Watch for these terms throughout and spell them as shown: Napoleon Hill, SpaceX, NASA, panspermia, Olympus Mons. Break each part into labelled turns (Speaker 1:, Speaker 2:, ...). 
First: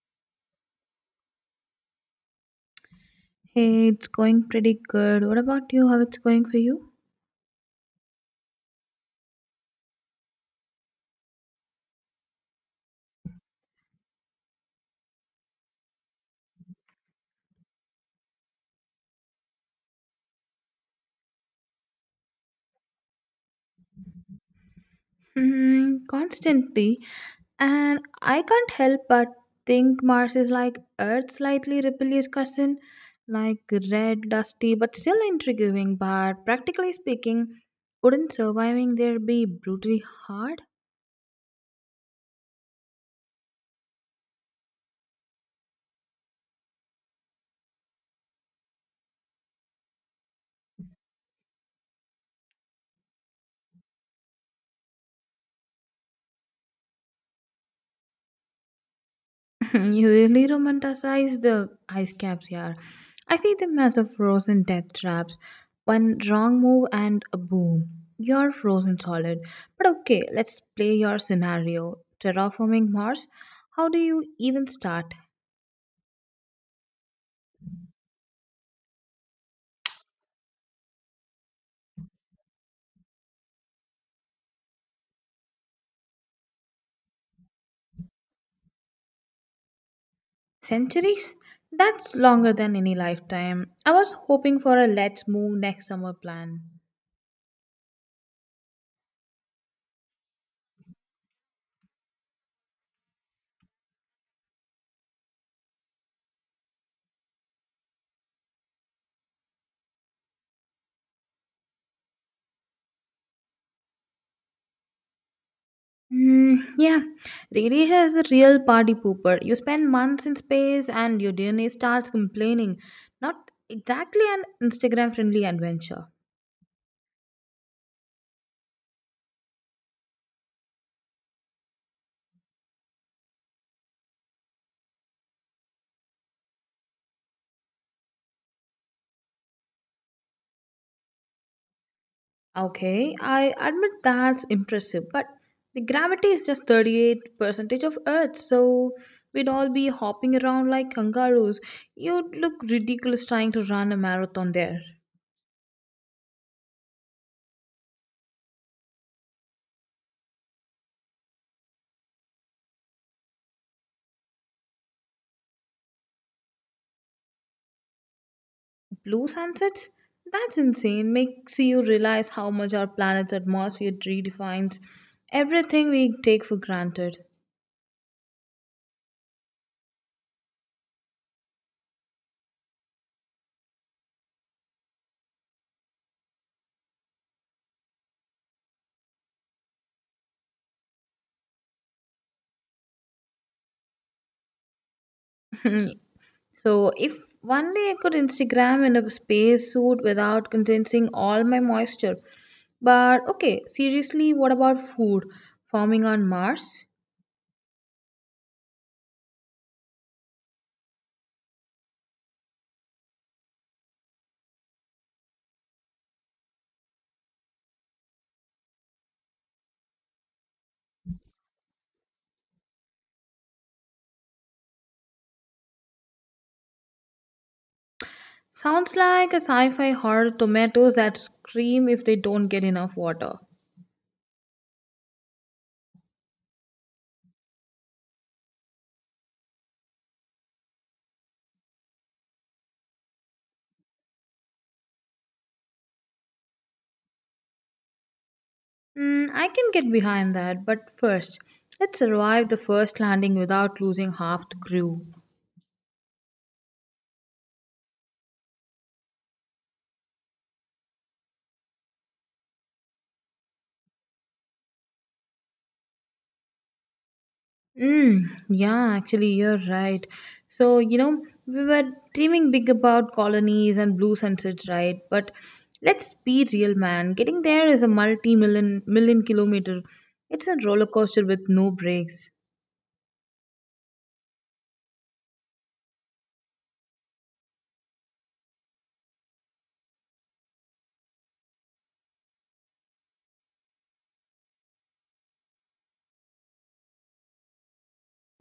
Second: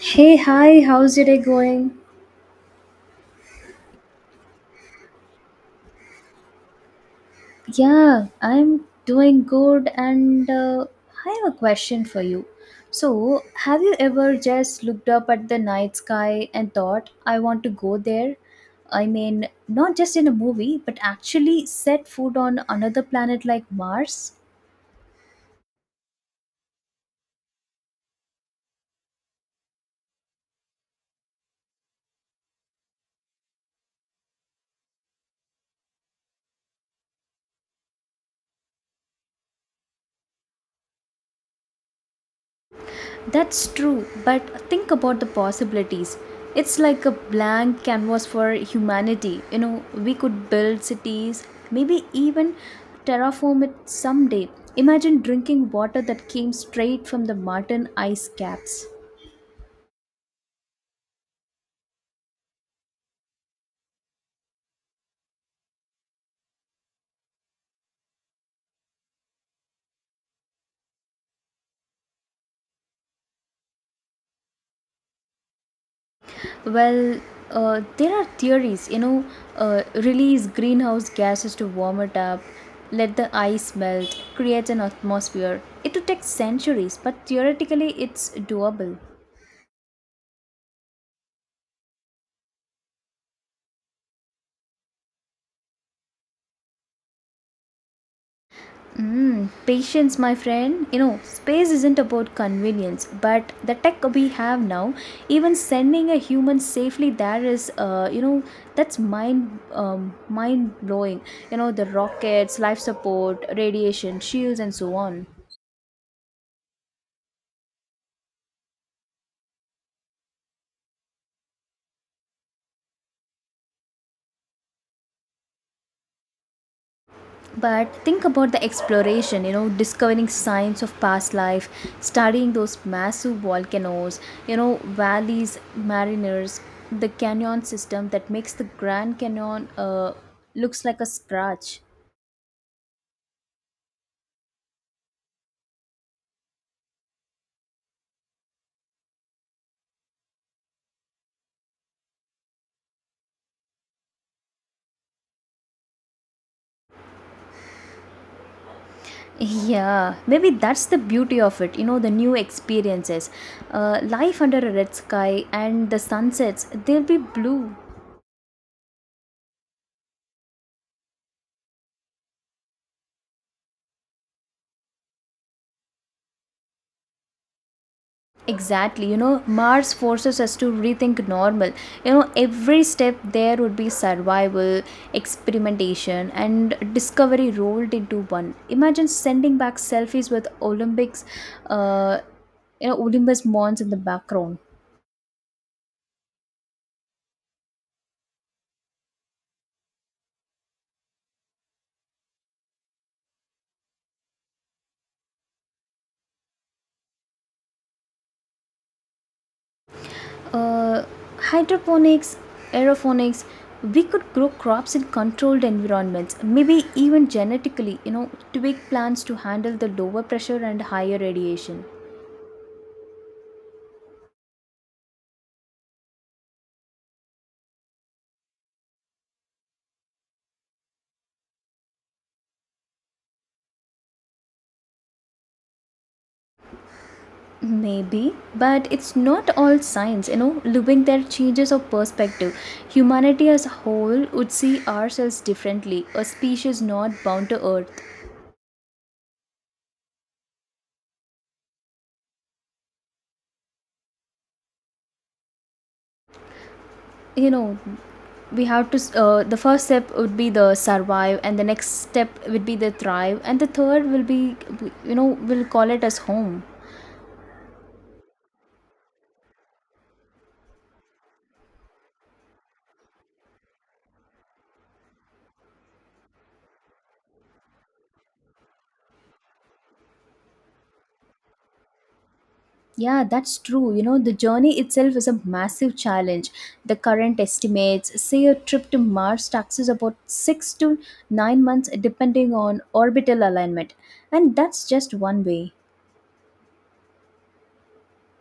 Speaker 1: Hey, hi, how's your day going?
Speaker 2: Hey, it's going pretty good. What about you? How it's going for you?
Speaker 1: Yeah, I'm doing good, and I have a question for you. So, have you ever just looked up at the night sky and thought, I want to go there? I mean, not just in a movie, but actually set foot on another planet like Mars?
Speaker 2: Hmm, constantly. And I can't help but think Mars is like Earth's slightly rebellious cousin, like red, dusty, but still intriguing. But practically speaking, wouldn't surviving there be brutally hard?
Speaker 1: That's true, but think about the possibilities. It's like a blank canvas for humanity. You know, we could build cities, maybe even terraform it someday. Imagine drinking water that came straight from the Martian ice caps.
Speaker 2: You really romanticize the ice caps here. I see them as a frozen death traps. One wrong move and a boom. You're frozen solid. But okay, let's play your scenario. Terraforming Mars? How do you even start?
Speaker 1: Well, there are theories, you know, release greenhouse gases to warm it up, let the ice melt, create an atmosphere. It would take centuries, but theoretically, it's doable.
Speaker 2: Centuries? That's longer than any lifetime. I was hoping for a let's move next summer plan.
Speaker 1: Mm, patience, my friend. You know, space isn't about convenience, but the tech we have now, even sending a human safely there is, you know, that's mind blowing. You know, the rockets, life support, radiation, shields, and so on.
Speaker 2: Mm, yeah, radiation is the real party pooper. You spend months in space and your DNA starts complaining. Not exactly an Instagram friendly adventure.
Speaker 1: But think about the exploration, you know, discovering signs of past life, studying those massive volcanoes, you know, valleys, mariners, the canyon system that makes the grand canyon looks like a scratch.
Speaker 2: Okay, I admit that's impressive, but the gravity is just 38% of Earth, so we'd all be hopping around like kangaroos. You'd look ridiculous trying to run a marathon there.
Speaker 1: Yeah, maybe that's the beauty of it, you know, the new experiences, life under a red sky, and the sunsets, they'll be blue.
Speaker 2: Blue sunsets? That's insane. Makes you realize how much our planet's atmosphere redefines everything we take for granted.
Speaker 1: Exactly. You know, Mars forces us to rethink normal. You know, every step there would be survival, experimentation, and discovery rolled into one. Imagine sending back selfies with Olympics, uh, you know, Olympus Mons in the background.
Speaker 2: So, if only I could Instagram in a space suit without condensing all my moisture. But okay, seriously, what about food? Farming on Mars?
Speaker 1: Uh, Hydroponics, aeroponics, we could grow crops in controlled environments, maybe even genetically, you know, tweak plants to handle the lower pressure and higher radiation.
Speaker 2: Sounds like a sci fi horror tomatoes that scream if they don't get enough water.
Speaker 1: Maybe, but it's not all science, you know. Living there changes of perspective. Humanity as a whole would see ourselves differently, a species not bound to Earth.
Speaker 2: I can get behind that, but first, let's survive the first landing without losing half the crew.
Speaker 1: You know, we have to, the first step would be the survive, and the next step would be the thrive, and the third will be, you know, we'll call it as home.
Speaker 2: Mm, yeah, actually, you're right. So, we were dreaming big about colonies and blue sunsets, right? But let's be real, man. Getting there is a multi million kilometer. It's a roller coaster with no brakes.
Speaker 1: Yeah, that's true. You know, the journey itself is a massive challenge. The current estimates say a trip to Mars taxes about 6 to 9 months, depending on orbital alignment. And that's just one way.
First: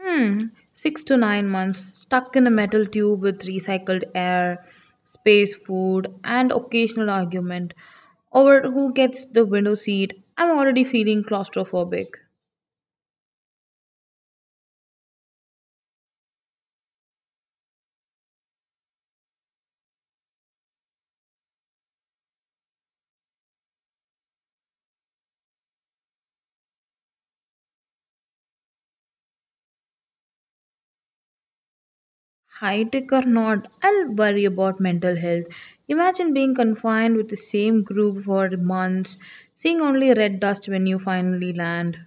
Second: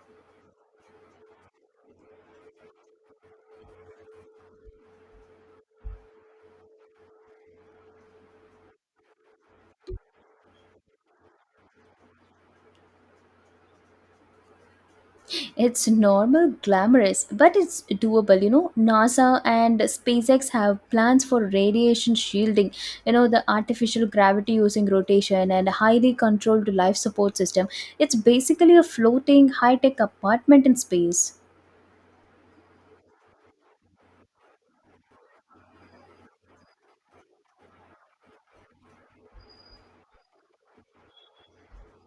Speaker 2: Hmm, 6 to 9 months stuck in a metal tube with recycled air, space food, and occasional argument over who gets the window seat. I'm already feeling claustrophobic.
Speaker 1: It's normal, glamorous, but it's doable. You know, NASA and SpaceX have plans for radiation shielding, you know, the artificial gravity using rotation and highly controlled life support system. It's basically a floating, high tech apartment in space.
Speaker 2: High tech or not, I'll worry about mental health. Imagine being confined with the same group for months, seeing only red dust when you finally land.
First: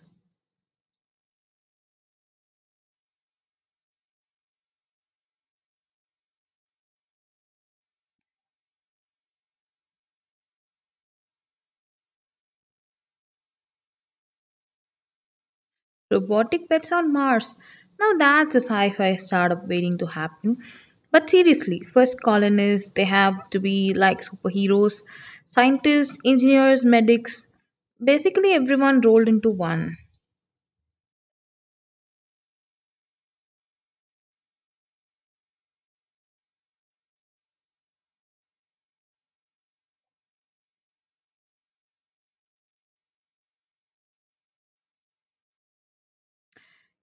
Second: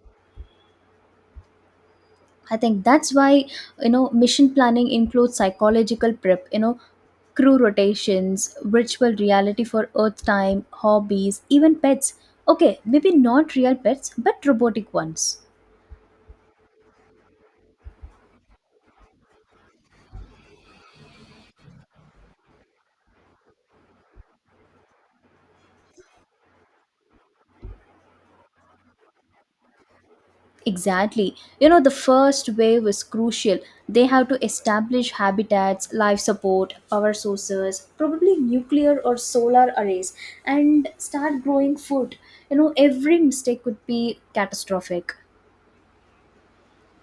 Speaker 1: I think that's why, you know, mission planning includes psychological prep, you know, crew rotations, virtual reality for earth time, hobbies, even pets. Okay, maybe not real pets, but robotic ones.
Speaker 2: Robotic pets on Mars. Now that's a sci fi startup waiting to happen. But seriously, first colonists, they have to be like superheroes scientists, engineers, medics basically everyone rolled into one.
Speaker 1: Exactly. You know, the first wave is crucial. They have to establish habitats, life support, power sources, probably nuclear or solar arrays, and start growing food. You know, every mistake could be catastrophic.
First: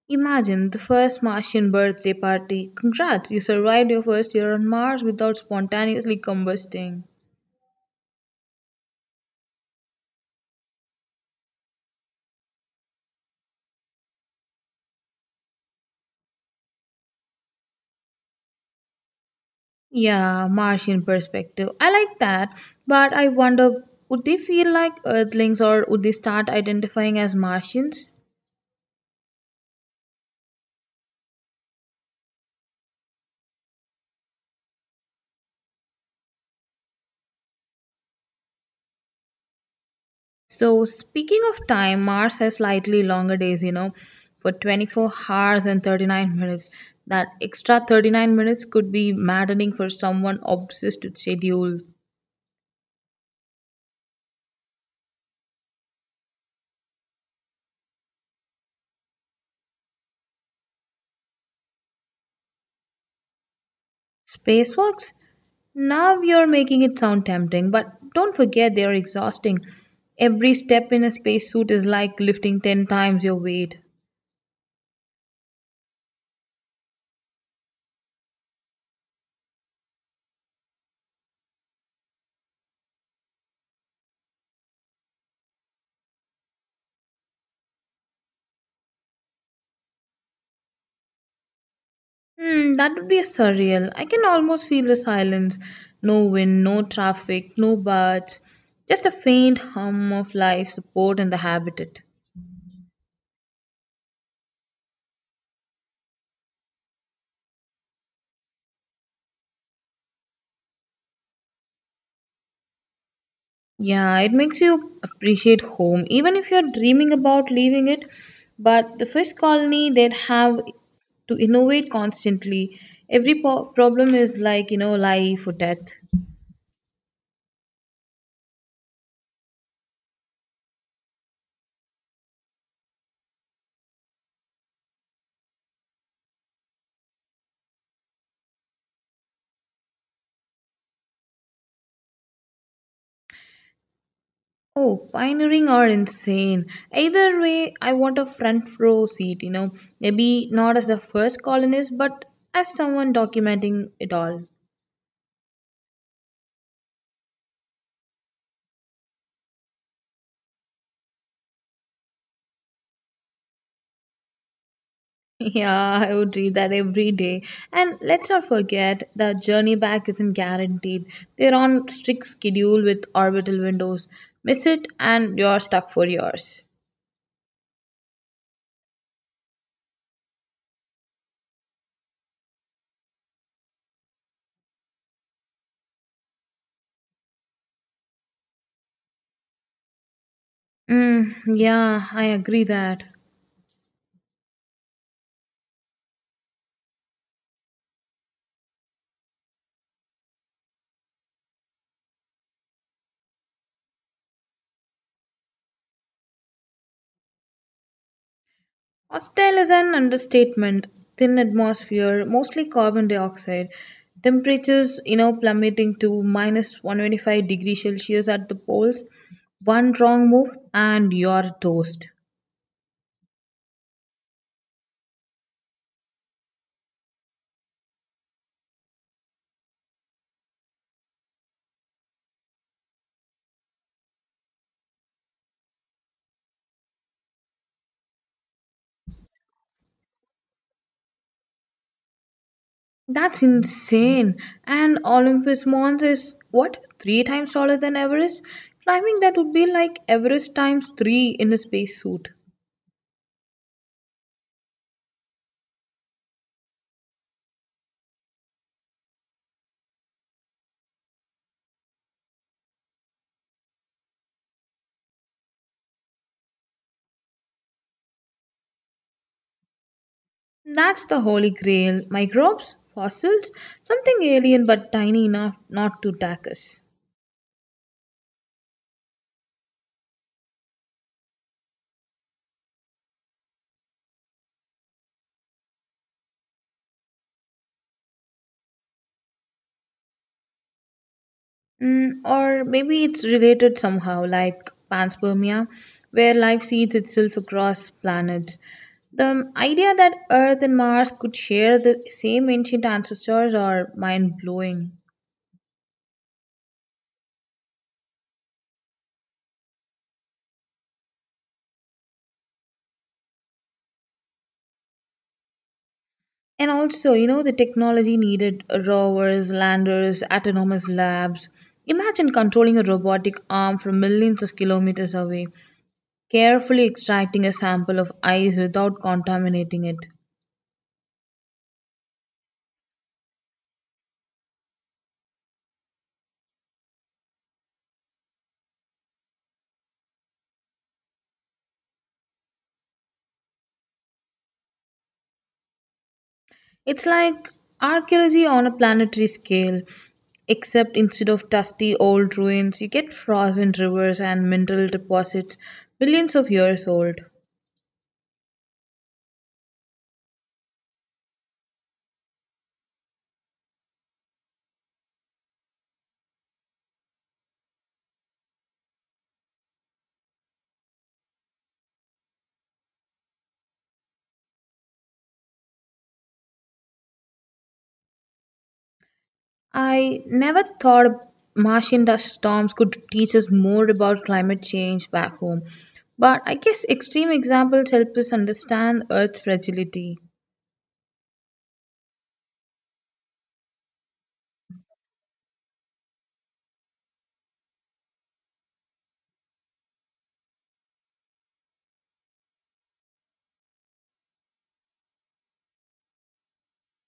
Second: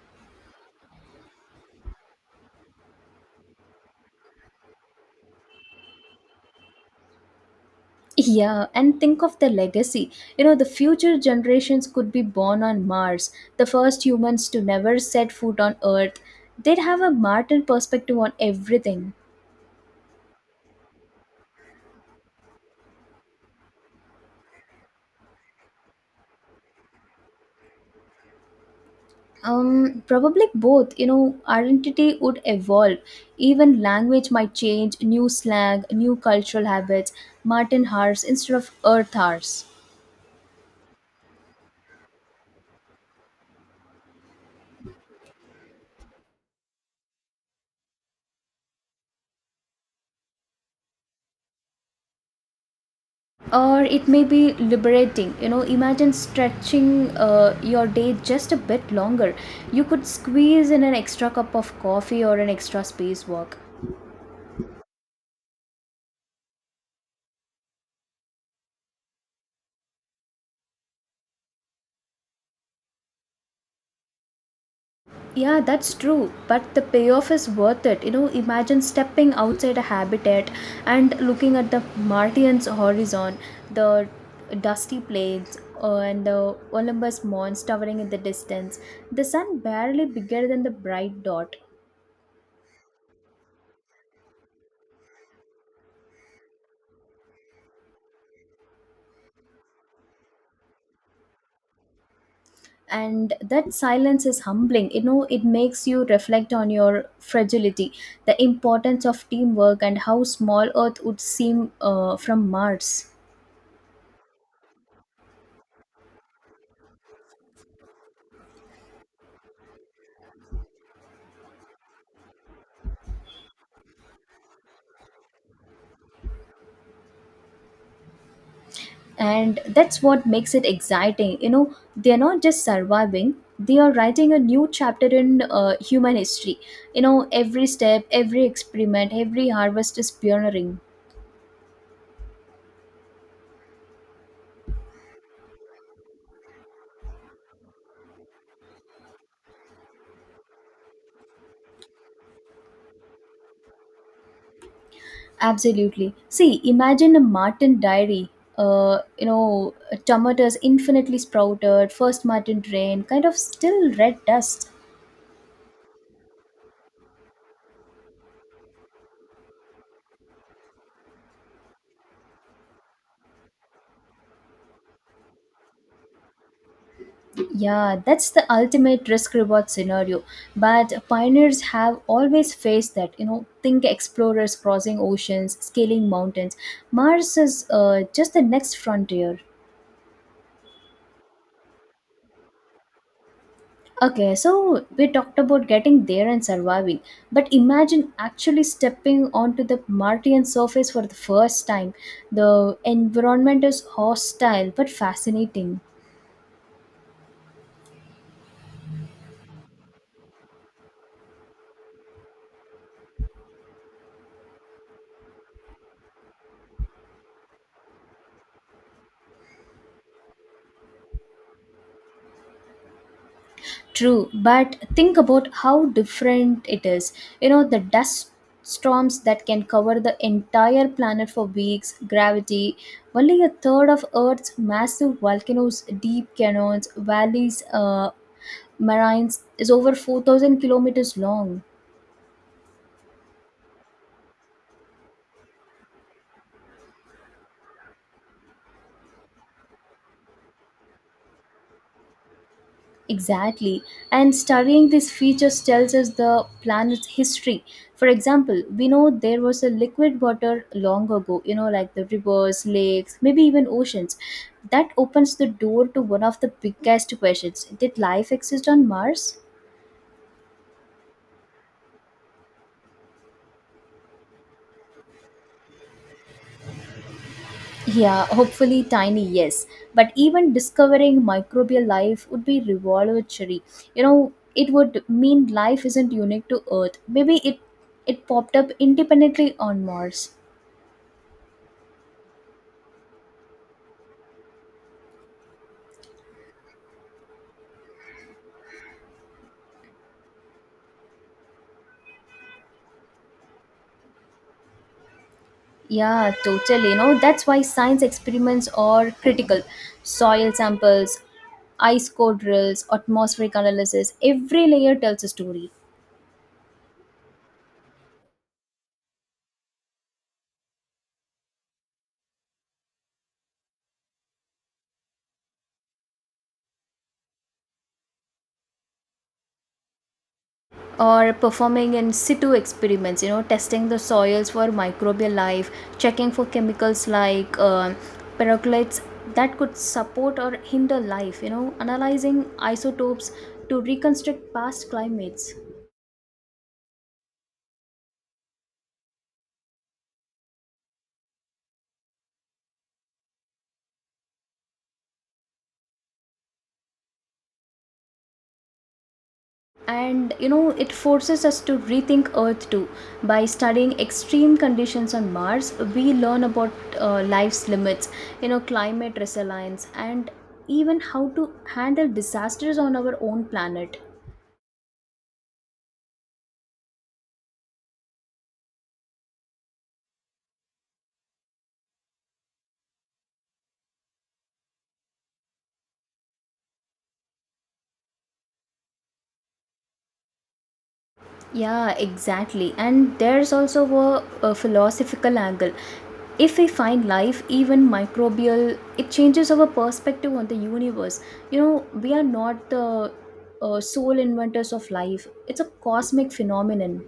Speaker 2: Imagine the first Martian birthday party. Congrats, you survived your first year on Mars without spontaneously combusting.
Speaker 1: Yeah, and think of the legacy. You know, the future generations could be born on Mars, the first humans to never set foot on Earth. They'd have a Martian perspective on everything.
Speaker 2: Yeah, Martian perspective. I like that, but I wonder would they feel like Earthlings or would they start identifying as Martians?
Speaker 1: Probably both. You know, identity would evolve. Even language might change, new slang, new cultural habits, Martin Hars instead of Earth Hars.
Speaker 2: So, speaking of time, Mars has slightly longer days, for 24 hours and 39 minutes. That extra 39 minutes could be maddening for someone obsessed with schedule.
Speaker 1: Or it may be liberating, you know, imagine stretching your day just a bit longer. You could squeeze in an extra cup of coffee or an extra space walk.
Speaker 2: Spacewalks? Now you're making it sound tempting, but don't forget they're exhausting. Every step in a spacesuit is like lifting 10 times your weight.
Speaker 1: Yeah, that's true, but the payoff is worth it, you know, imagine stepping outside a habitat and looking at the martian's horizon, the dusty plains, and the olympus mons towering in the distance, the sun barely bigger than the bright dot.
Speaker 2: Hmm, that would be surreal. I can almost feel the silence. No wind, no traffic, no birds. Just a faint hum of life support in the habitat.
Speaker 1: And that silence is humbling, you know, it makes you reflect on your fragility, the importance of teamwork, and how small earth would seem from mars.
Speaker 2: Yeah, it makes you appreciate home, even if you're dreaming about leaving it. But the fish colony, they'd have to innovate constantly. Every problem is like, life or death.
Speaker 1: And that's what makes it exciting, you know, they're not just surviving, they are writing a new chapter in human history. You know, every step, every experiment, every harvest is pioneering.
Speaker 2: Oh, pioneering or insane. Either way, I want a front row seat. Maybe not as the first colonist, but as someone documenting it all.
Speaker 1: Absolutely. See, imagine a Martin diary. You know, tomatoes infinitely sprouted, first Martin drain, kind of still red dust.
Speaker 2: Yeah, I would read that every day. And let's not forget the journey back isn't guaranteed. They're on strict schedule with orbital windows. Miss it and you're stuck for years.
Speaker 1: Yeah, that's the ultimate risk reward scenario. But pioneers have always faced that. You know, think explorers crossing oceans, scaling mountains. Mars is just the next frontier.
Speaker 2: Mm, yeah, I agree that.
Speaker 1: Okay, so we talked about getting there and surviving, but imagine actually stepping onto the Martian surface for the first time. The environment is hostile but fascinating.
Speaker 2: Hostile is an understatement. Thin atmosphere, mostly carbon dioxide. Temperatures, plummeting to minus 125 degrees Celsius at the poles. One wrong move and you're toast.
Speaker 1: True, but think about how different it is. You know, the dust storms that can cover the entire planet for weeks, gravity, only a third of Earth's massive volcanoes, deep canyons, valleys, marines is over 4,000 kilometers long.
Speaker 2: That's insane. And Olympus Mons is what? Three times taller than Everest? Climbing that would be like Everest times three in a spacesuit.
Speaker 1: Exactly. And studying these features tells us the planet's history. For example, we know there was a liquid water long ago, you know, like the rivers, lakes, maybe even oceans. That opens the door to one of the biggest questions: Did life exist on Mars?
Speaker 2: That's the holy grail. Microbes? Fossils? Something alien but tiny enough not to attack us.
Speaker 1: Yeah, hopefully tiny, yes. But even discovering microbial life would be revolutionary. You know, it would mean life isn't unique to Earth. Maybe it popped up independently on Mars.
Speaker 2: Or maybe it's related somehow, like panspermia, where life seeds itself across planets. The idea that Earth and Mars could share the same ancient ancestors are mind blowing.
Speaker 1: Yeah, totally. You know, that's why science experiments are critical. Soil samples, ice core drills, atmospheric analysis, every layer tells a story.
Speaker 2: And also, the technology needed rovers, landers, autonomous labs. Imagine controlling a robotic arm from millions of kilometers away, carefully extracting a sample of ice without contaminating it.
Speaker 1: Or performing in situ experiments, you know, testing the soils for microbial life, checking for chemicals like percolates that could support or hinder life, you know, analyzing isotopes to reconstruct past climates.
Speaker 2: It's like archaeology on a planetary scale, except instead of dusty old ruins, you get frozen rivers and mineral deposits billions of years old.
Speaker 1: And you know, it forces us to rethink earth too. By studying extreme conditions on mars we learn about life's limits, you know, climate resilience, and even how to handle disasters on our own planet.
Speaker 2: I never thought Martian dust storms could teach us more about climate change back home, but I guess extreme examples help us understand Earth's fragility.
Speaker 1: Yeah, exactly. And there's also a philosophical angle. If we find life, even microbial, it changes our perspective on the universe. You know, we are not the sole inventors of life, it's a cosmic phenomenon.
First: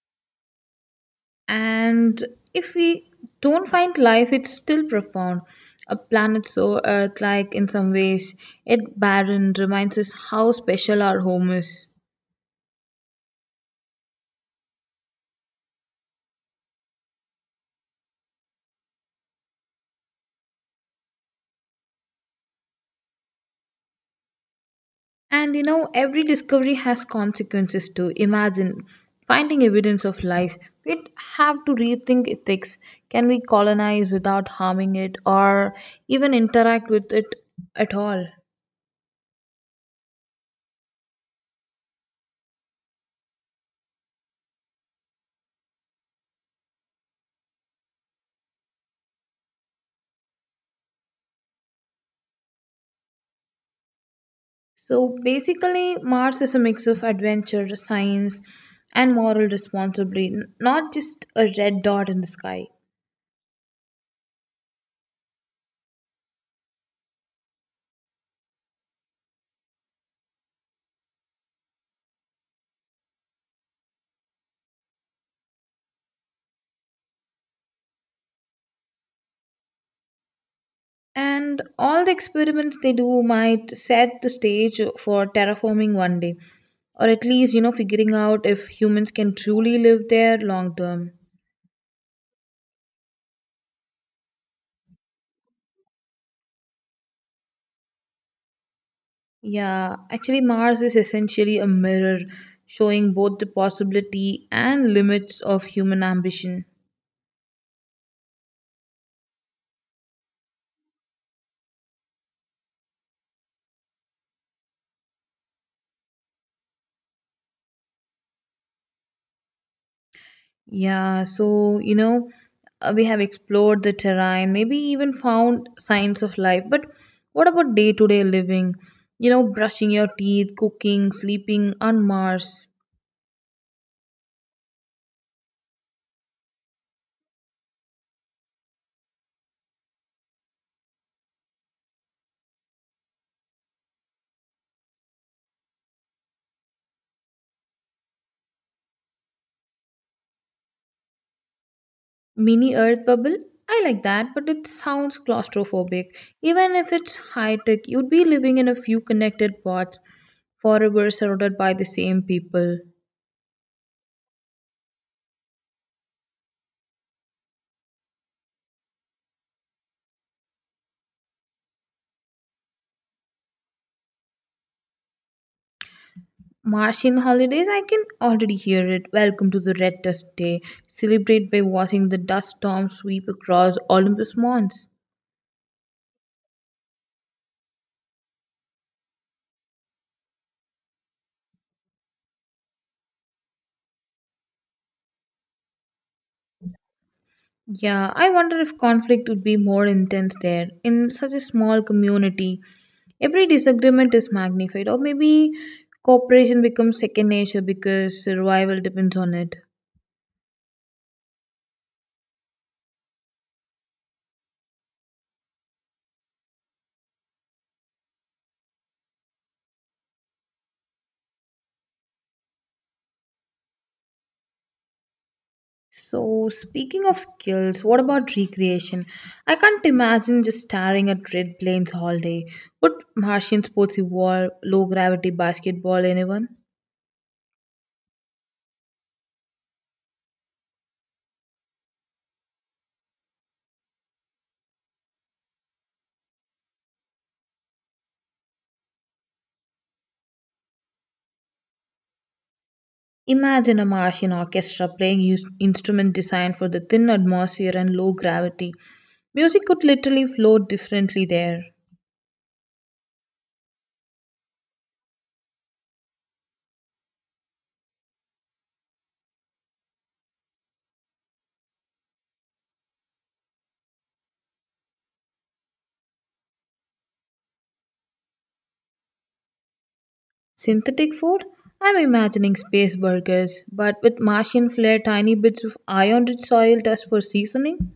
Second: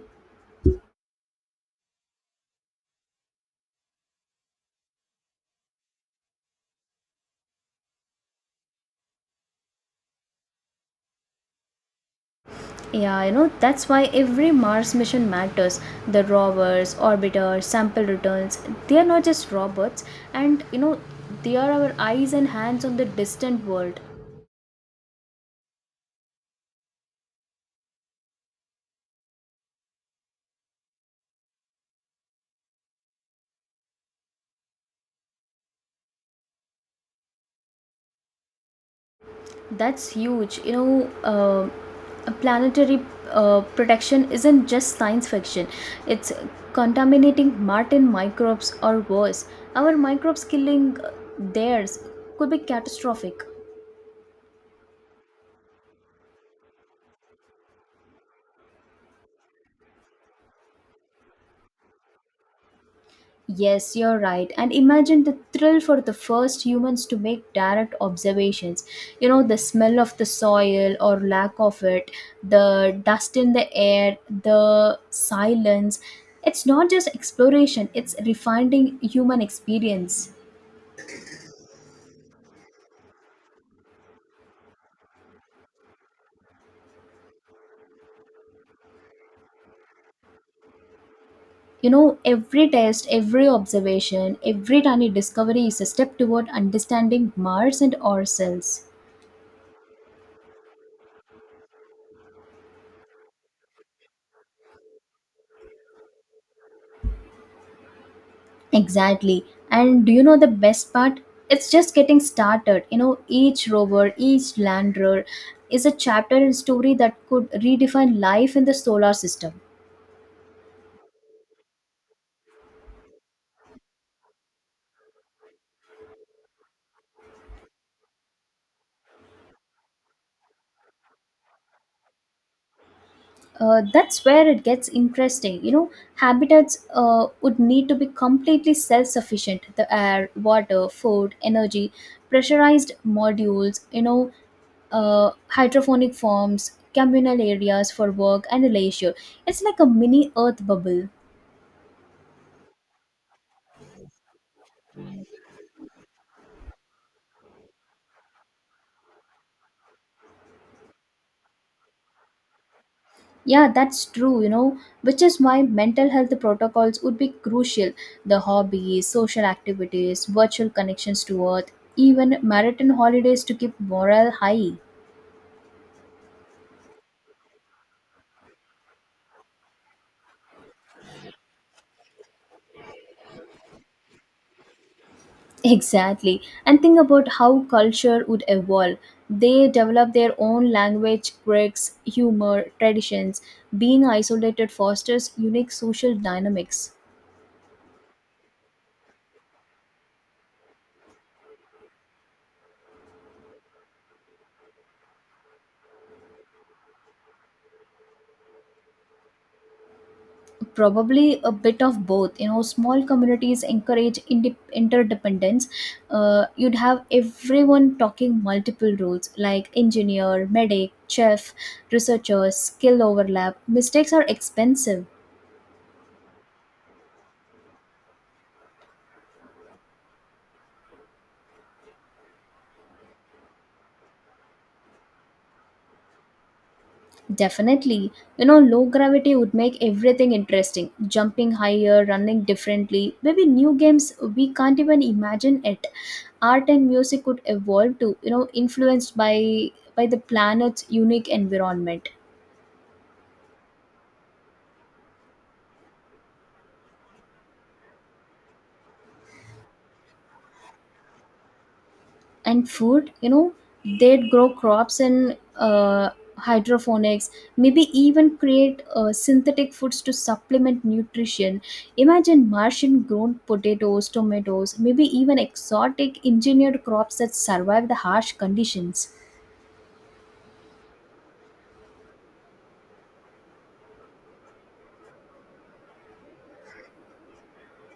Speaker 2: And if we don't find life, it's still profound. A planet so earth like in some ways yet barren reminds us how special our home is.
Speaker 1: Yeah, you know, that's why every Mars mission matters. The rovers, orbiters, sample returns, they are not just robots, and you know, they are our eyes and hands on the distant world.
Speaker 2: And every discovery has consequences too. Imagine finding evidence of life. We'd have to rethink ethics. Can we colonize without harming it, or even interact with it at all?
Speaker 1: That's huge. You know, a planetary protection isn't just science fiction, it's contaminating Martian microbes or worse. Our microbes killing theirs could be catastrophic.
Speaker 2: So basically, Mars is a mix of adventure, science, and moral responsibility, not just a red dot in the sky.
Speaker 1: Yes, you're right. And imagine the thrill for the first humans to make direct observations. You know, the smell of the soil or lack of it, the dust in the air, the silence. It's not just exploration, it's refining human experience.
Speaker 2: And all the experiments they do might set the stage for terraforming one day, or at least, figuring out if humans can truly live there long term.
Speaker 1: You know, every test, every observation, every tiny discovery is a step toward understanding Mars and ourselves.
Speaker 2: Yeah, actually, Mars is essentially a mirror showing both the possibility and limits of human ambition.
Speaker 1: Exactly. And do you know the best part? It's just getting started. You know, each rover, each lander is a chapter and story that could redefine life in the solar system.
Speaker 2: Yeah, so we have explored the terrain, maybe even found signs of life. But what about day to day living? Brushing your teeth, cooking, sleeping on Mars.
Speaker 1: That's where it gets interesting. You know, habitats would need to be completely self sufficient. The air, water, food, energy, pressurized modules, you know, hydroponic farms, communal areas for work, and leisure. It's like a mini earth bubble.
Speaker 2: Mini Earth bubble? I like that, but it sounds claustrophobic. Even if it's high tech, you'd be living in a few connected pods, forever surrounded by the same people.
Speaker 1: Yeah, that's true, you know, which is why mental health protocols would be crucial. The hobbies, social activities, virtual connections to earth, even marathon holidays to keep morale high.
Speaker 2: Martian holidays, I can already hear it. Welcome to the Red Dust Day. Celebrate by watching the dust storm sweep across Olympus Mons.
Speaker 1: Exactly. And think about how culture would evolve. They develop their own language, quirks, humor, traditions. Being isolated fosters unique social dynamics.
Speaker 2: Yeah, I wonder if conflict would be more intense there. In such a small community, every disagreement is magnified, or maybe cooperation becomes second nature because survival depends on it.
Speaker 1: Probably a bit of both. You know, small communities encourage interdependence. You'd have everyone talking multiple roles like engineer, medic, chef, researcher, skill overlap. Mistakes are expensive.
Speaker 2: So, speaking of skills, what about recreation? I can't imagine just staring at red plains all day. Would Martian sports evolve low gravity basketball anyone?
Speaker 1: Definitely. You know, low gravity would make everything interesting. Jumping higher, running differently, maybe new games we can't even imagine it. Art and music could evolve to, you know, influenced by the planet's unique environment.
Speaker 2: Imagine a Martian orchestra playing instrument designed for the thin atmosphere and low gravity. Music could literally flow differently there.
Speaker 1: And food, you know, they'd grow crops in hydroponics, maybe even create synthetic foods to supplement nutrition. Imagine martian grown potatoes, tomatoes, maybe even exotic engineered crops that survive the harsh conditions.
Speaker 2: Synthetic food? I'm imagining space burgers, but with Martian flair, tiny bits of iron rich soil dust for seasoning.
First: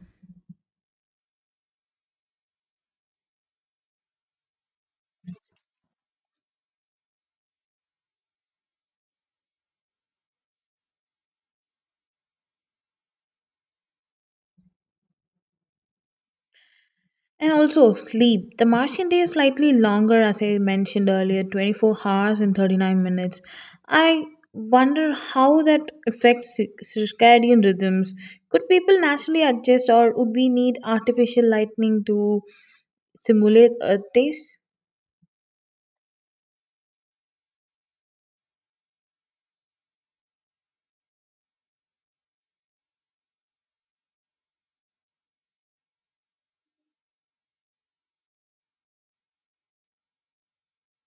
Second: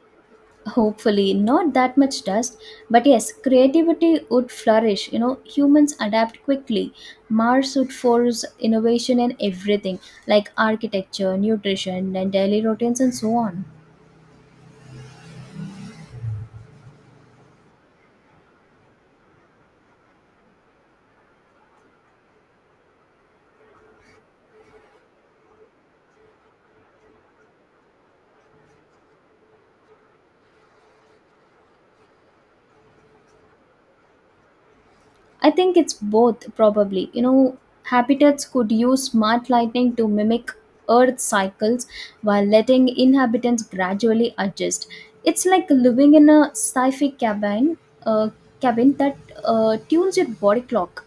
Speaker 1: Hopefully not that much dust, but yes, creativity would flourish, you know, humans adapt quickly. Mars would force innovation in everything, like architecture, nutrition, and daily routines, and so on.
Speaker 2: And also sleep. The Martian day is slightly longer, as I mentioned earlier, 24 hours and 39 minutes. I wonder how that affects circadian rhythms. Could people naturally adjust, or would we need artificial lightning to simulate Earth days?
Speaker 1: I think it's both probably, you know, habitats could use smart lighting to mimic earth cycles while letting inhabitants gradually adjust. It's like living in a sci-fi cabin, uh, cabin that tunes your body clock.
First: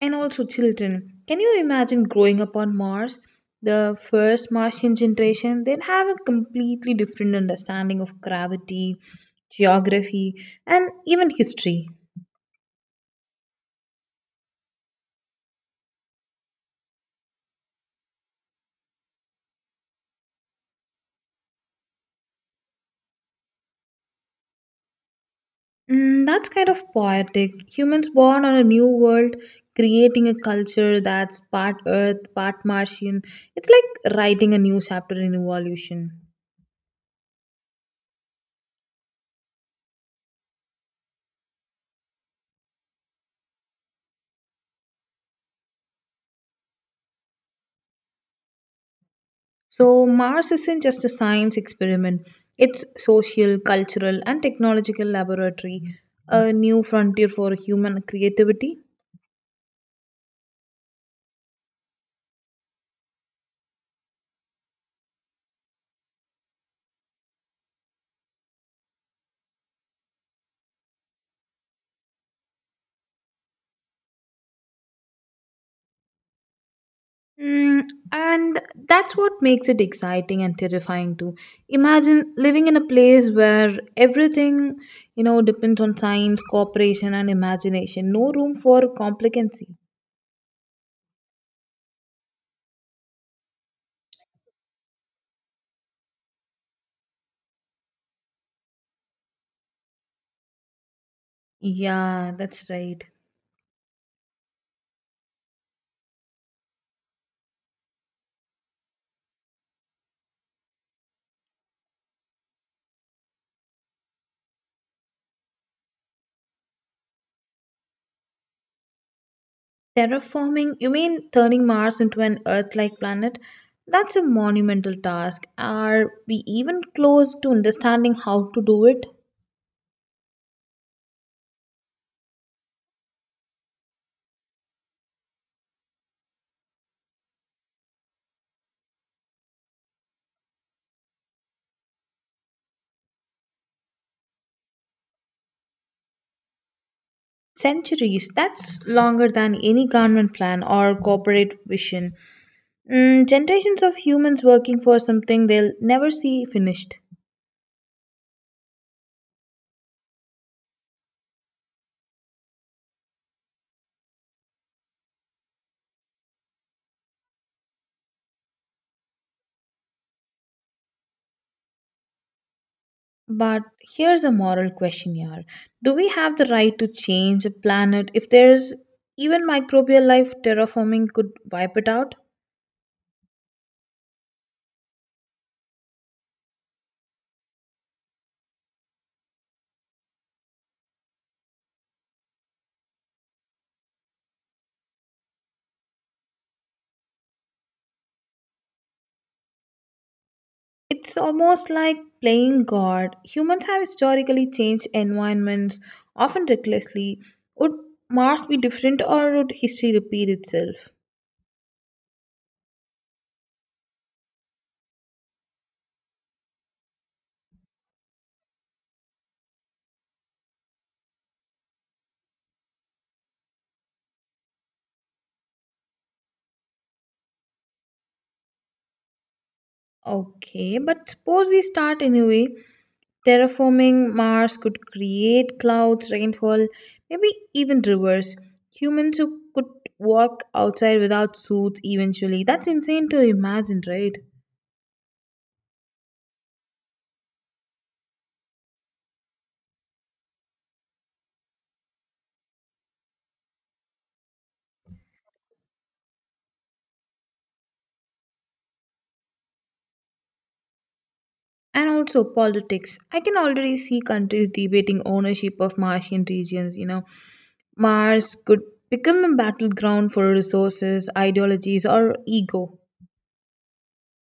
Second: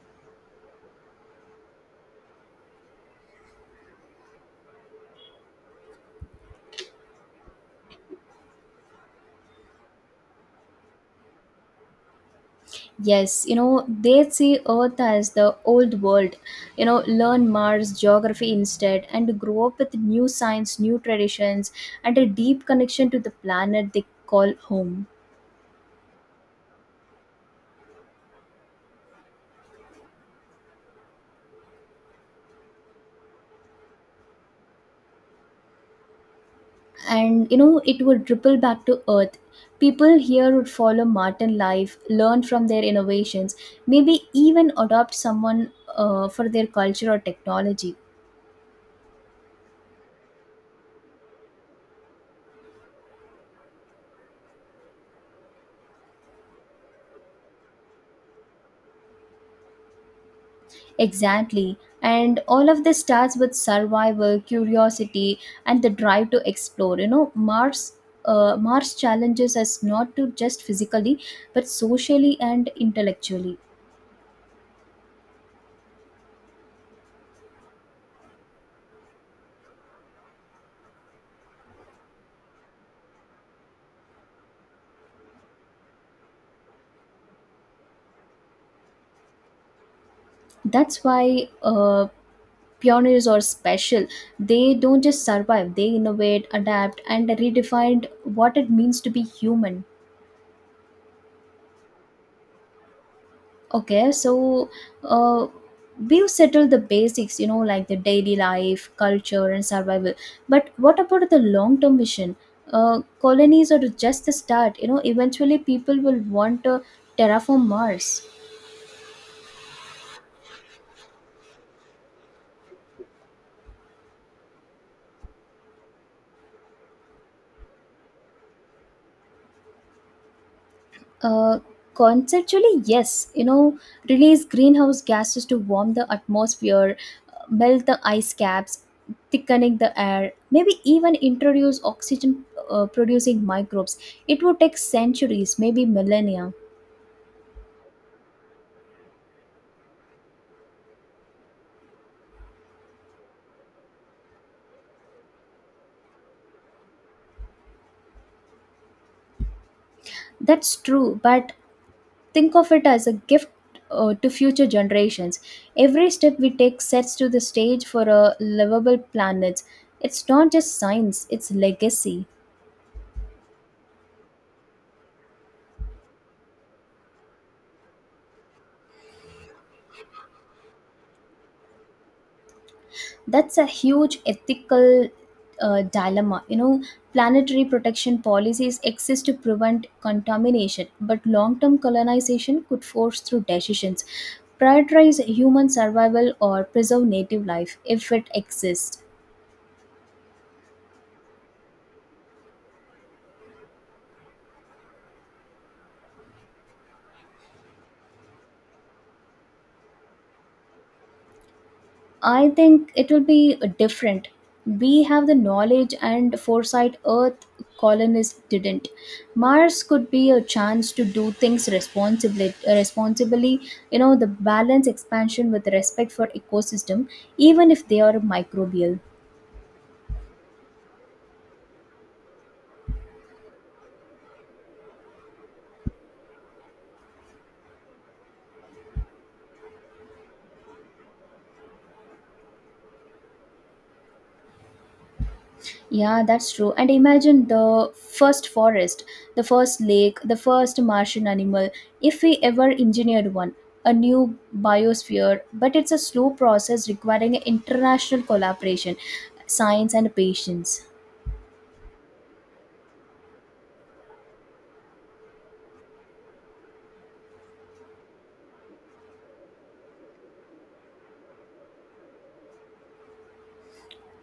Speaker 2: And also, children. Can you imagine growing up on Mars? The first Martian generation, they'd have a completely different understanding of gravity, geography, and even history.
Speaker 1: Yes, you know, they see Earth as the old world, you know, learn Mars geography instead, and grow up with new science, new traditions, and a deep connection to the planet they call home.
Speaker 2: That's kind of poetic. Humans born on a new world, creating a culture that's part Earth, part Martian. It's like writing a new chapter in evolution.
Speaker 1: And, you know, it would ripple back to Earth. People here would follow Martin life, learn from their innovations, maybe even adopt someone for their culture or technology.
Speaker 2: So, Mars isn't just a science experiment, it's social, cultural, and technological laboratory, a new frontier for human creativity.
Speaker 1: Exactly. And all of this starts with survival, curiosity, and the drive to explore. You know, Mars. Mars challenges us not to just physically, but socially and intellectually.
Speaker 2: Mm, and that's what makes it exciting and terrifying too. Imagine living in a place where everything, depends on science, cooperation, and imagination. No room for complacency.
Speaker 1: That's why pioneers are special. They don't just survive; they innovate, adapt, and redefine what it means to be human.
Speaker 2: Yeah, that's right.
Speaker 1: Okay, so uh, we've settled the basics, you know, like the daily life, culture, and survival. But what about the long term vision? Colonies are just the start, you know, eventually people will want to terraform Mars.
Speaker 2: Terraforming, you mean turning Mars into an Earth like planet? That's a monumental task. Are we even close to understanding how to do it?
Speaker 1: Uh, Conceptually, yes. You know, release greenhouse gases to warm the atmosphere, melt the ice caps, thickening the air, maybe even introduce oxygen producing microbes. It would take centuries, maybe millennia.
Speaker 2: Centuries, that's longer than any government plan or corporate vision. Generations of humans working for something they'll never see finished.
Speaker 1: That's true, but think of it as a gift. To future generations. Every step we take sets to the stage for a livable planet. It's not just science, it's legacy.
Speaker 2: But here's a moral question here. Do we have the right to change a planet if there's even microbial life terraforming could wipe it out?
Speaker 1: That's a huge ethical dilemma, you know, planetary protection policies exist to prevent contamination, but long-term colonization could force through decisions, prioritize human survival or preserve native life if it exists.
Speaker 2: It's almost like playing God. Humans have historically changed environments, often recklessly. Would Mars be different or would history repeat itself?
Speaker 1: I think it will be different. We have the knowledge and foresight Earth colonists didn't. Mars could be a chance to do things responsibly, responsibly. You know, the balance expansion with respect for ecosystem, even if they are microbial.
Speaker 2: Okay, but suppose we start anyway. Terraforming Mars could create clouds, rainfall, maybe even rivers. Humans who could walk outside without suits eventually. That's insane to imagine, right?
Speaker 1: Yeah, that's true. And imagine the first forest, the first lake, the first Martian animal, if we ever engineered one, a new biosphere. But it's a slow process requiring international collaboration, science, and patience.
Speaker 2: And also politics. I can already see countries debating ownership of Martian regions. Mars could become a battleground for resources, ideologies, or ego.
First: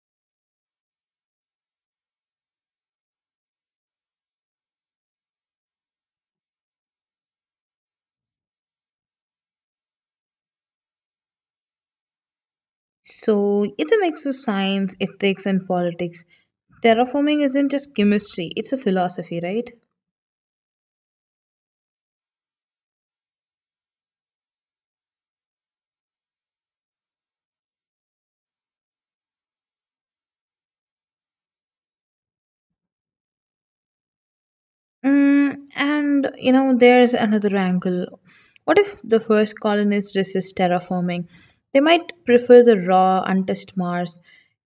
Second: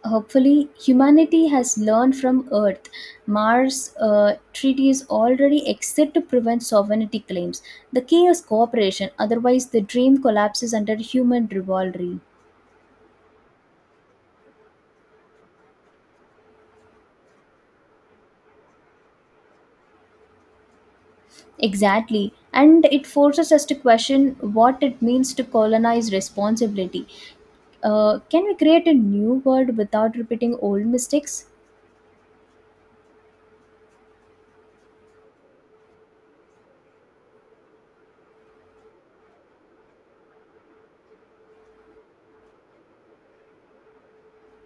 Speaker 1: Hopefully, humanity has learned from Earth. Mars treaties already exist to prevent sovereignty claims. The key is cooperation, otherwise, the dream collapses under human rivalry.
Speaker 2: So it's a mix of science, ethics, and politics. Terraforming isn't just chemistry, it's a philosophy, right?
Speaker 1: Exactly. And it forces us to question what it means to colonize responsibility. Can we create a new world without repeating old mistakes?
Speaker 2: And there's another angle. What if the first colonists resist terraforming? They might prefer the raw, untouched Mars,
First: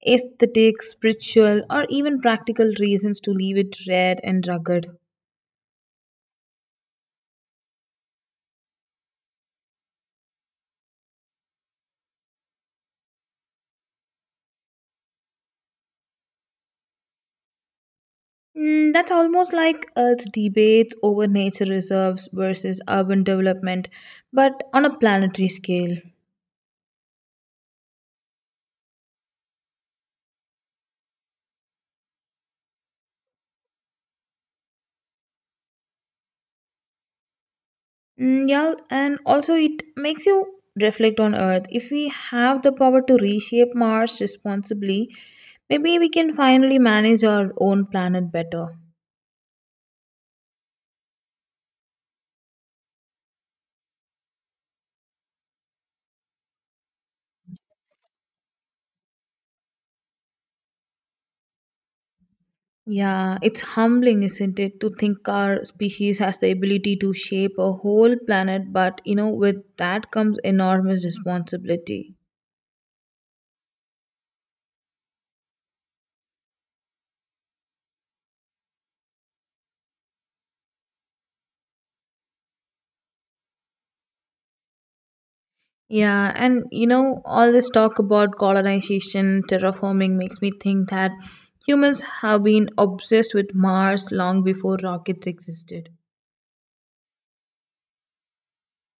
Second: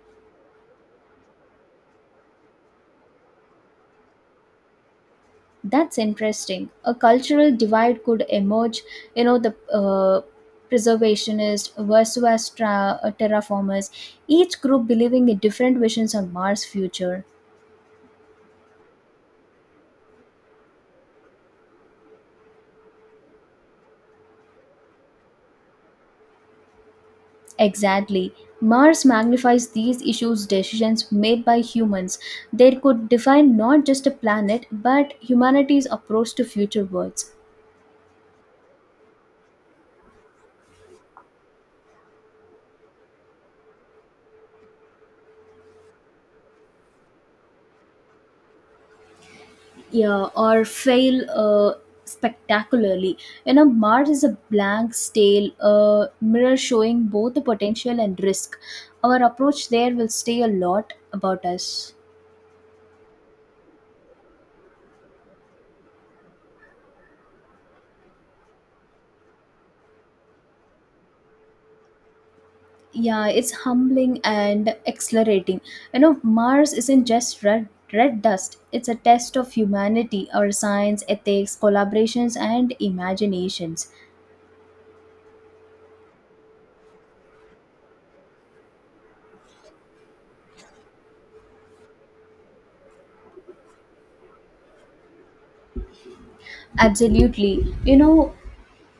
Speaker 2: aesthetic, spiritual, or even practical reasons to leave it red and rugged.
Speaker 1: That's interesting. A cultural divide could emerge. You know, the preservationist versus terraformers, each group believing in different visions on Mars' future.
Speaker 2: That's almost like Earth's debate over nature reserves versus urban development, but on a planetary scale.
Speaker 1: Exactly. Mars magnifies these issues decisions made by humans. They could define not just a planet but humanity's approach to future worlds.
Speaker 2: Mm, yeah, and also it makes you reflect on Earth. If we have the power to reshape Mars responsibly, maybe we can finally manage our own planet better.
Speaker 1: Yeah, or fail spectacularly. You know, Mars is a blank, stale mirror showing both the potential and risk. Our approach there will say a lot about us.
Speaker 2: Yeah, it's humbling, isn't it, to think our species has the ability to shape a whole planet, but with that comes enormous responsibility.
Speaker 1: Yeah, it's humbling and exhilarating. You know, Mars isn't just red dust, it's a test of humanity, our science, ethics, collaborations, and imaginations.
Speaker 2: Yeah, and all this talk about colonization, terraforming makes me think that humans have been obsessed with Mars long before rockets existed.
Speaker 1: Absolutely. You know,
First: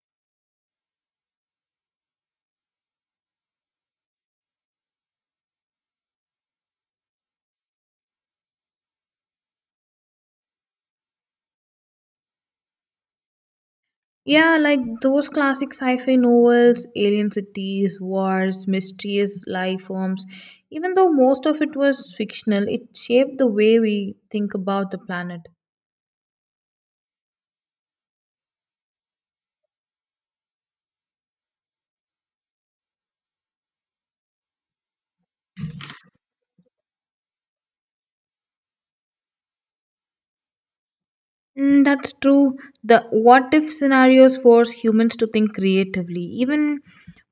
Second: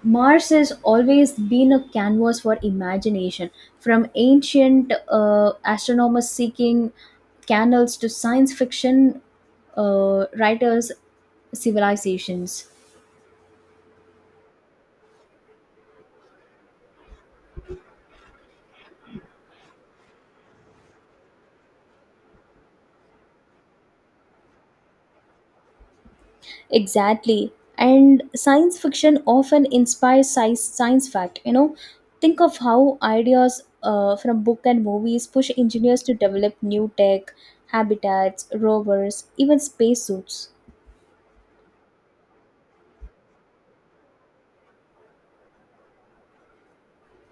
Speaker 1: Mars has always been a canvas for imagination, from ancient astronomers seeking canals to science fiction writers, civilizations.
Speaker 2: Yeah, like those classic sci fi novels, alien cities, wars, mysterious life forms. Even though most of it was fictional, it shaped the way we think about the planet.
Speaker 1: Exactly. And science fiction often inspires science fact. You know, think of how ideas from book and movies push engineers to develop new tech, habitats, rovers, even spacesuits.
Speaker 2: That's true. The what if scenarios force humans to think creatively. Even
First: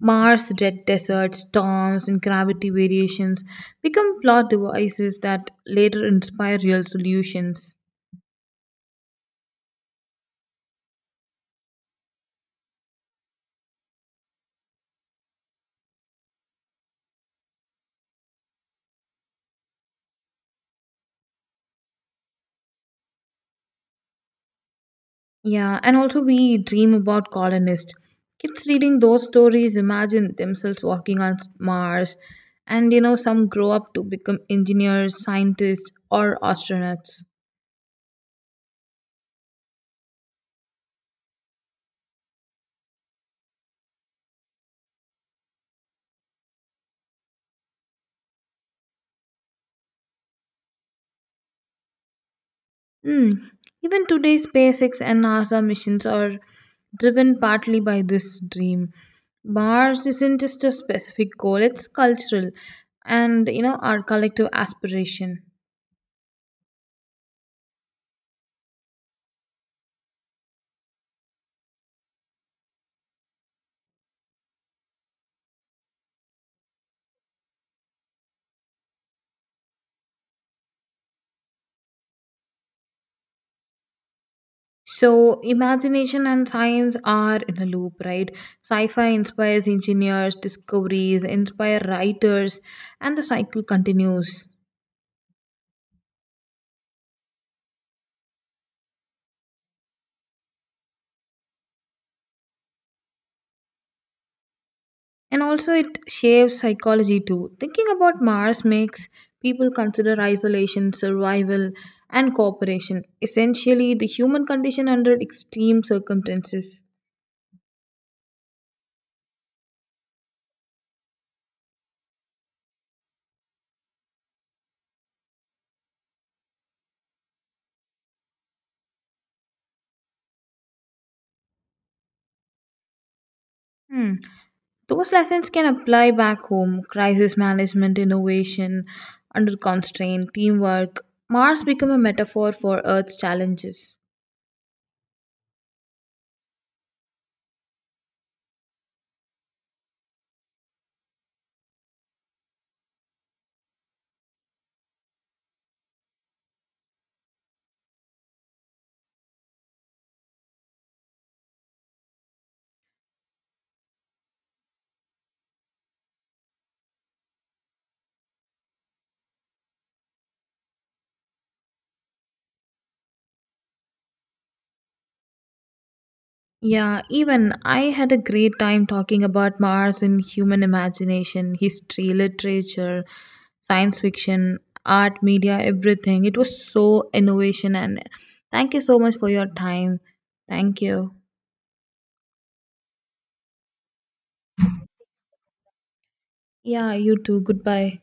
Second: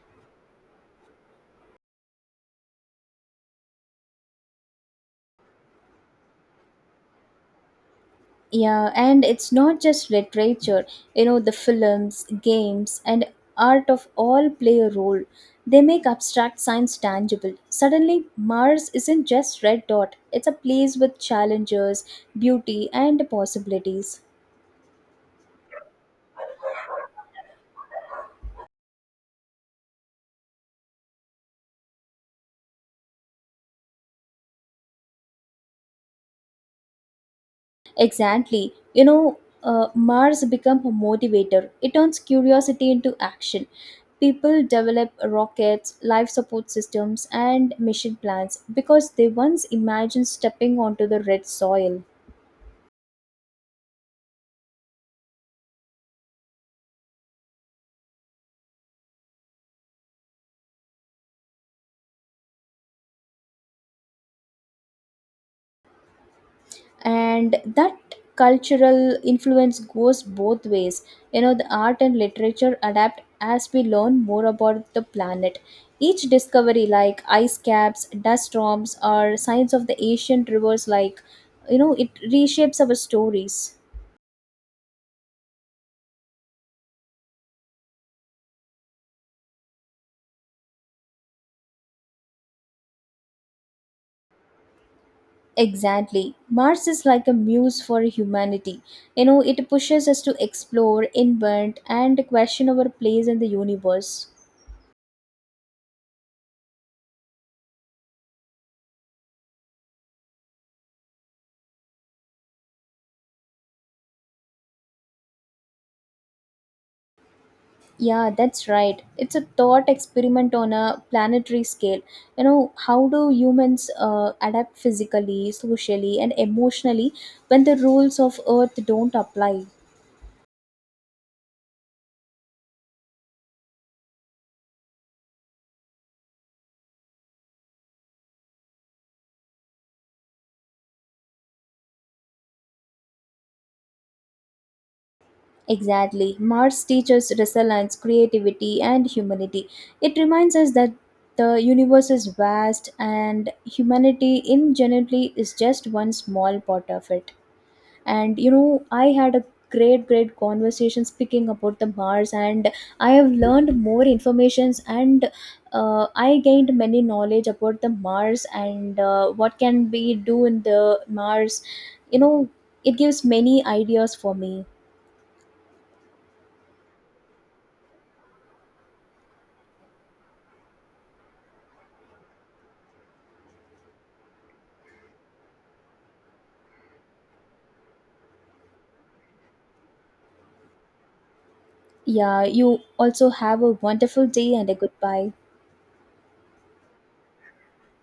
Speaker 2: Mars, dead deserts, storms, and gravity variations become plot devices that later inspire real solutions.
Speaker 1: Yeah, and it's not just literature. You know, the films, games, and art of all play a role. They make abstract science tangible. Suddenly, Mars isn't just red dot. It's a place with challenges, beauty, and possibilities.
Speaker 2: Yeah, and also we dream about colonists. Kids reading those stories imagine themselves walking on Mars, and some grow up to become engineers, scientists, or astronauts.
Speaker 1: Exactly. You know, Mars become a motivator. It turns curiosity into action. People develop rockets, life support systems, and mission plans because they once imagined stepping onto the red soil.
Speaker 2: Hmm. Even today, SpaceX and NASA missions are driven partly by this dream. Mars isn't just a specific goal, it's cultural and, our collective aspiration.
Speaker 1: And that cultural influence goes both ways. You know, the art and literature adapt as we learn more about the planet. Each discovery, like ice caps, dust storms, or signs of the ancient rivers, like, you know, it reshapes our stories.
Speaker 2: So, imagination and science are in a loop, right? Sci fi inspires engineers, discoveries, inspire writers, and the cycle continues.
Speaker 1: Exactly. Mars is like a muse for humanity. You know, it pushes us to explore, invent, and question our place in the universe.
Speaker 2: And also, it shapes psychology too. Thinking about Mars makes people consider isolation, survival, and cooperation essentially the human condition under extreme circumstances.
Speaker 1: Yeah, that's right. It's a thought experiment on a planetary scale. You know, how do humans adapt physically, socially, and emotionally when the rules of Earth don't apply?
Speaker 2: Hmm. Those lessons can apply back home crisis management, innovation, under constraint, teamwork. Mars become a metaphor for Earth's challenges.
Speaker 1: Exactly. Mars teaches resilience, creativity, and humanity. It reminds us that the universe is vast and humanity, in generally, is just one small part of it. And you know, I had a great conversation speaking about the Mars, and I have learned more informations, and I gained many knowledge about the Mars, and what can be do in the Mars, you know, it gives many ideas for me.
Speaker 2: Yeah, even I had a great time talking about Mars in human imagination, history, literature, science fiction, art, media, everything. It was so innovation and thank you so much for your time. Thank you.
Speaker 1: Yeah, you also have a wonderful day and a goodbye.
Speaker 2: Yeah, you too. Goodbye.